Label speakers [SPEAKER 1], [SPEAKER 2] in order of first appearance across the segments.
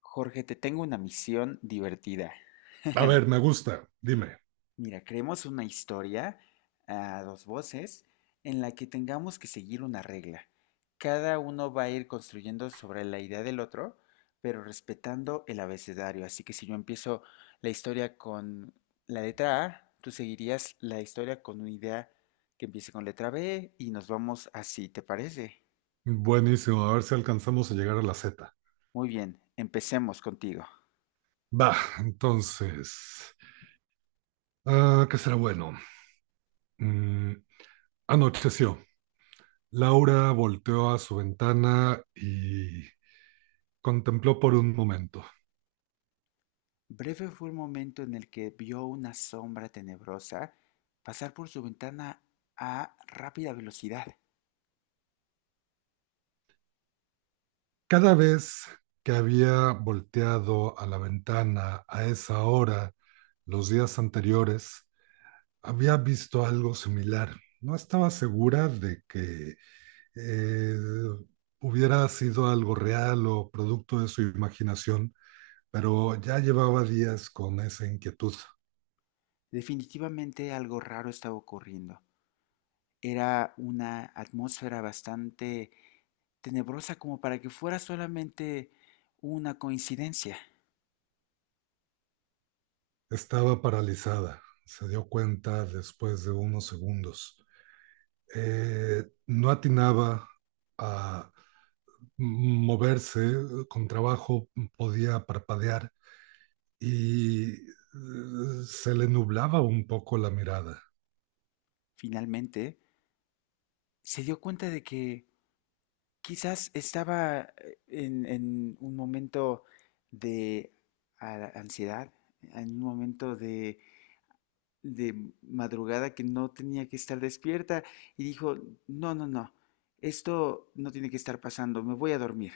[SPEAKER 1] Jorge, te tengo una misión divertida.
[SPEAKER 2] A ver, me gusta. Dime.
[SPEAKER 1] Mira, creemos una historia a dos voces en la que tengamos que seguir una regla. Cada uno va a ir construyendo sobre la idea del otro, pero respetando el abecedario. Así que si yo empiezo la historia con la letra A, tú seguirías la historia con una idea que empiece con letra B y nos vamos así, ¿te parece?
[SPEAKER 2] Buenísimo. A ver si alcanzamos a llegar a la Z.
[SPEAKER 1] Muy bien, empecemos contigo.
[SPEAKER 2] Va, entonces. ¿Qué será bueno? Mm, anocheció. Laura volteó a su ventana y contempló por un momento.
[SPEAKER 1] Breve fue el momento en el que vio una sombra tenebrosa pasar por su ventana a rápida velocidad.
[SPEAKER 2] Cada vez que había volteado a la ventana a esa hora, los días anteriores, había visto algo similar. No estaba segura de que eh, hubiera sido algo real o producto de su imaginación, pero ya llevaba días con esa inquietud.
[SPEAKER 1] Definitivamente algo raro estaba ocurriendo. Era una atmósfera bastante tenebrosa como para que fuera solamente una coincidencia.
[SPEAKER 2] Estaba paralizada, se dio cuenta después de unos segundos. No atinaba a moverse, con trabajo podía parpadear y se le nublaba un poco la mirada.
[SPEAKER 1] Finalmente, se dio cuenta de que quizás estaba en un momento de ansiedad, en un momento de madrugada que no tenía que estar despierta y dijo, no, no, no, esto no tiene que estar pasando, me voy a dormir.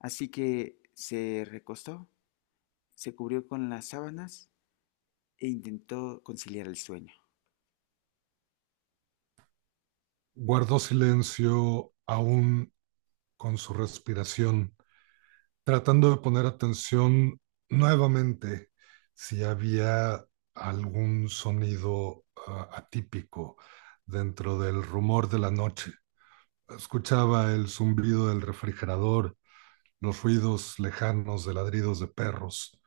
[SPEAKER 1] Así que se recostó, se cubrió con las sábanas e intentó conciliar el sueño.
[SPEAKER 2] Guardó silencio aún con su respiración tratando de poner atención nuevamente si había algún sonido atípico dentro del rumor de la noche. Escuchaba el zumbido del refrigerador, los ruidos lejanos de ladridos de perros,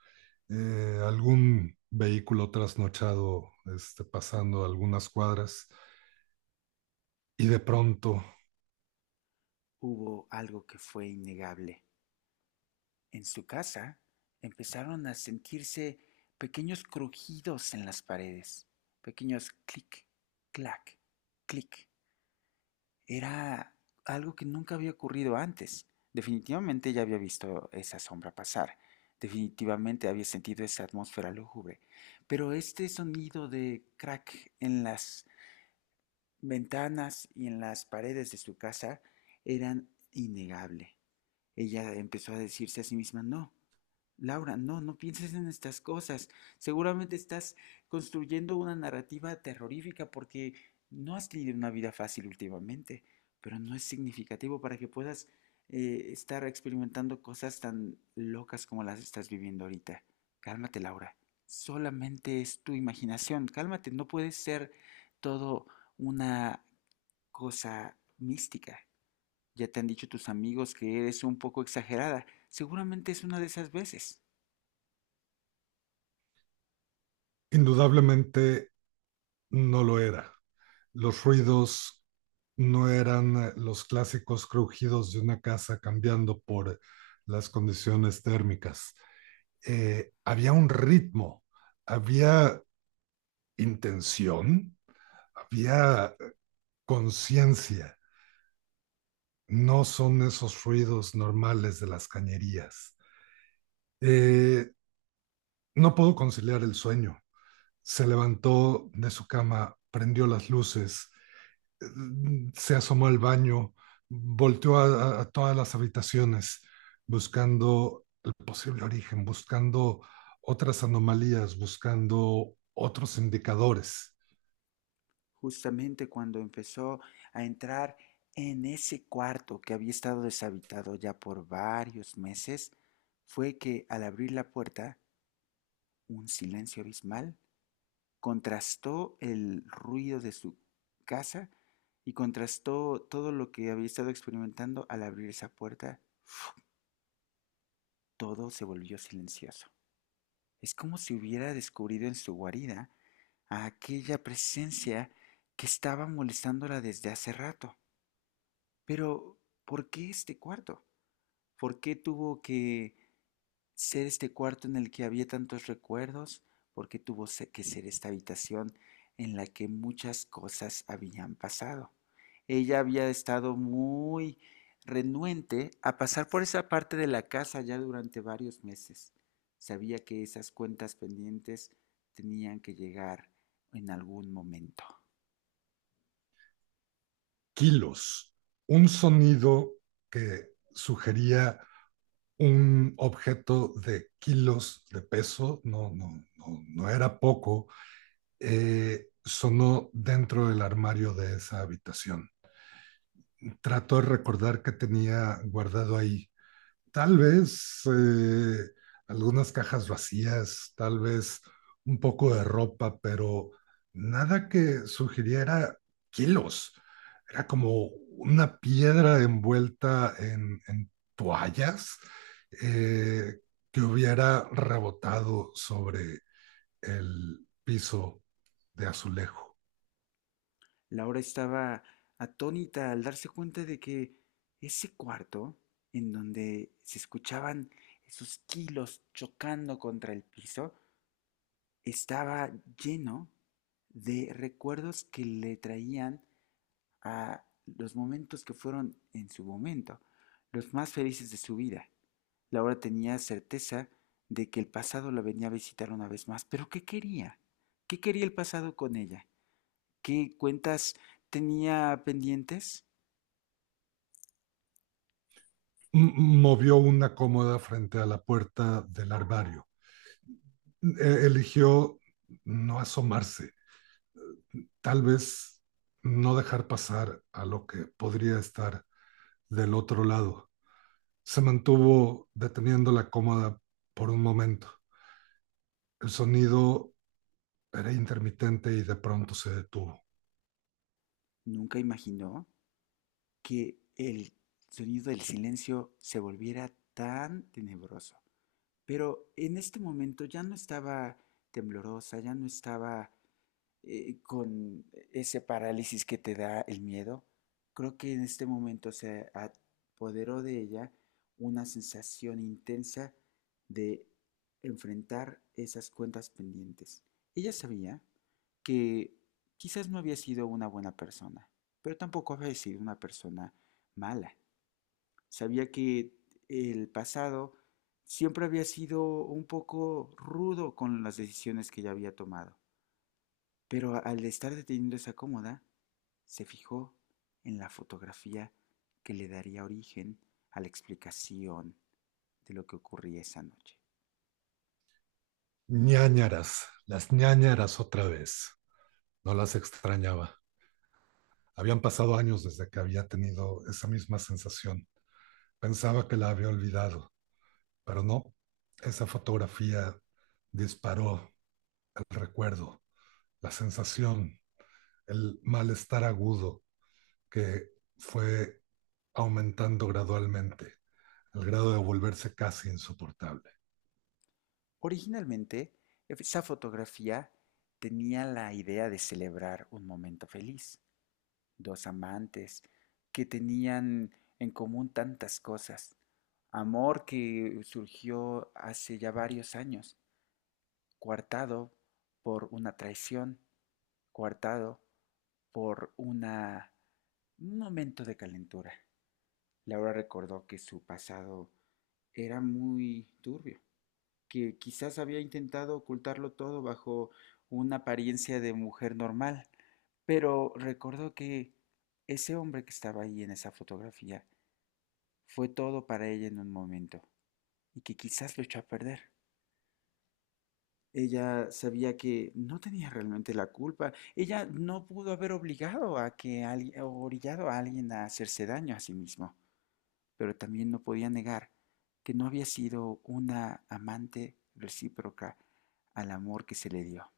[SPEAKER 2] algún vehículo trasnochado este, pasando algunas cuadras y de pronto,
[SPEAKER 1] Hubo algo que fue innegable. En su casa empezaron a sentirse pequeños crujidos en las paredes, pequeños clic, clac, clic. Era algo que nunca había ocurrido antes. Definitivamente ya había visto esa sombra pasar. Definitivamente había sentido esa atmósfera lúgubre. Pero este sonido de crack en las ventanas y en las paredes de su casa eran innegable. Ella empezó a decirse a sí misma, no, Laura, no, no pienses en estas cosas. Seguramente estás construyendo una narrativa terrorífica porque no has tenido una vida fácil últimamente, pero no es significativo para que puedas estar experimentando cosas tan locas como las estás viviendo ahorita. Cálmate, Laura. Solamente es tu imaginación. Cálmate, no puede ser todo una cosa mística. Ya te han dicho tus amigos que eres un poco exagerada. Seguramente es una de esas veces.
[SPEAKER 2] indudablemente, no lo era. Los ruidos no eran los clásicos crujidos de una casa cambiando por las condiciones térmicas. Había un ritmo, había intención, había conciencia. No son esos ruidos normales de las cañerías. Eh, no pudo conciliar el sueño. Se levantó de su cama, prendió las luces, se asomó al baño, volteó a todas las habitaciones buscando el posible origen, buscando otras anomalías, buscando otros indicadores,
[SPEAKER 1] Justamente cuando empezó a entrar en ese cuarto que había estado deshabitado ya por varios meses, fue que al abrir la puerta, un silencio abismal contrastó el ruido de su casa y contrastó todo lo que había estado experimentando al abrir esa puerta. Todo se volvió silencioso. Es como si hubiera descubrido en su guarida a aquella presencia que estaba molestándola desde hace rato. Pero, ¿por qué este cuarto? ¿Por qué tuvo que ser este cuarto en el que había tantos recuerdos, porque tuvo que ser esta habitación en la que muchas cosas habían pasado? Ella había estado muy renuente a pasar por esa parte de la casa ya durante varios meses. Sabía que esas cuentas pendientes tenían que llegar en algún momento.
[SPEAKER 2] kilos, un sonido que sugería un objeto de kilos de peso, no, no, no, no era poco, sonó dentro del armario de esa habitación. Trató de recordar qué tenía guardado ahí. Tal vez algunas cajas vacías, tal vez un poco de ropa, pero nada que sugiriera kilos. Era como una piedra envuelta en toallas eh, que hubiera rebotado sobre el piso de azulejo.
[SPEAKER 1] Laura estaba atónita al darse cuenta de que ese cuarto, en donde se escuchaban esos kilos chocando contra el piso, estaba lleno de recuerdos que le traían a los momentos que fueron en su momento, los más felices de su vida. Laura tenía certeza de que el pasado la venía a visitar una vez más, pero ¿qué quería? ¿Qué quería el pasado con ella? ¿Qué cuentas tenía pendientes?
[SPEAKER 2] Movió una cómoda frente a la puerta del armario. Eligió no asomarse, tal vez no dejar pasar a lo que podría estar del otro lado. Se mantuvo deteniendo la cómoda por un momento. El sonido era intermitente y de pronto se detuvo.
[SPEAKER 1] Nunca imaginó que el sonido del silencio se volviera tan tenebroso. Pero en este momento ya no estaba temblorosa, ya no estaba con ese parálisis que te da el miedo, creo que en este momento se apoderó de ella una sensación intensa de enfrentar esas cuentas pendientes. Ella sabía que quizás no había sido una buena persona, pero tampoco había sido una persona mala. Sabía que el pasado siempre había sido un poco rudo con las decisiones que ella había tomado. Pero al estar deteniendo esa cómoda, se fijó en la fotografía que le daría origen a la explicación de lo que ocurría esa noche.
[SPEAKER 2] Ñañaras, las ñañaras otra vez. No las extrañaba. Habían pasado años desde que había tenido esa misma sensación. Pensaba que la había olvidado, pero no. Esa fotografía disparó el recuerdo, la sensación, el malestar agudo que fue aumentando gradualmente, al grado de volverse casi insoportable.
[SPEAKER 1] Originalmente, esa fotografía tenía la idea de celebrar un momento feliz, dos amantes que tenían en común tantas cosas, amor que surgió hace ya varios años, coartado por una traición, coartado por un momento de calentura. Laura recordó que su pasado era muy turbio, que quizás había intentado ocultarlo todo bajo una apariencia de mujer normal, pero recordó que ese hombre que estaba ahí en esa fotografía fue todo para ella en un momento y que quizás lo echó a perder. Ella sabía que no tenía realmente la culpa. Ella no pudo haber obligado a que alguien, o orillado a alguien a hacerse daño a sí mismo. Pero también no podía negar que no había sido una amante recíproca al amor que se le dio.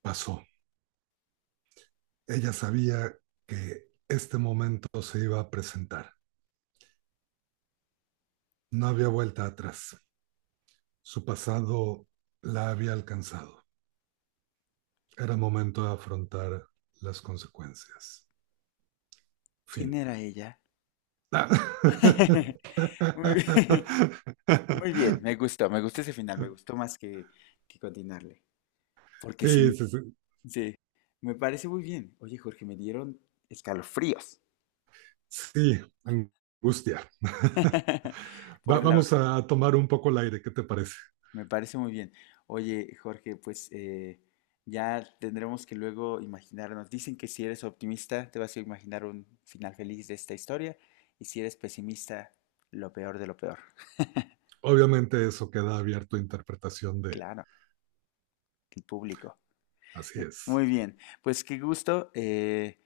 [SPEAKER 2] Pasó. Ella sabía que este momento se iba a presentar. No había vuelta atrás. Su pasado la había alcanzado. Era momento de afrontar las consecuencias.
[SPEAKER 1] ¿Quién
[SPEAKER 2] Fin.
[SPEAKER 1] era ella?
[SPEAKER 2] Ah.
[SPEAKER 1] Muy, muy bien, me gustó ese final, me gustó más que continuarle. Porque
[SPEAKER 2] Sí,
[SPEAKER 1] sin,
[SPEAKER 2] sí, sí.
[SPEAKER 1] Sí, me parece muy bien. Oye, Jorge, me dieron escalofríos.
[SPEAKER 2] Sí, angustia.
[SPEAKER 1] Pobre Laura.
[SPEAKER 2] Vamos a tomar un poco el aire, ¿qué te parece?
[SPEAKER 1] Me parece muy bien. Oye, Jorge, pues ya tendremos que luego imaginarnos. Dicen que si eres optimista, te vas a imaginar un final feliz de esta historia. Y si eres pesimista, lo peor de lo peor.
[SPEAKER 2] Obviamente eso queda abierto a interpretación de
[SPEAKER 1] Claro, el público.
[SPEAKER 2] así es.
[SPEAKER 1] Muy bien, pues qué gusto.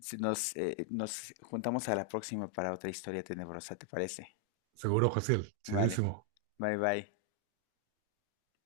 [SPEAKER 1] Si nos juntamos a la próxima para otra historia tenebrosa, ¿te parece?
[SPEAKER 2] Seguro, Jaciel,
[SPEAKER 1] Vale.
[SPEAKER 2] chidísimo.
[SPEAKER 1] Bye bye.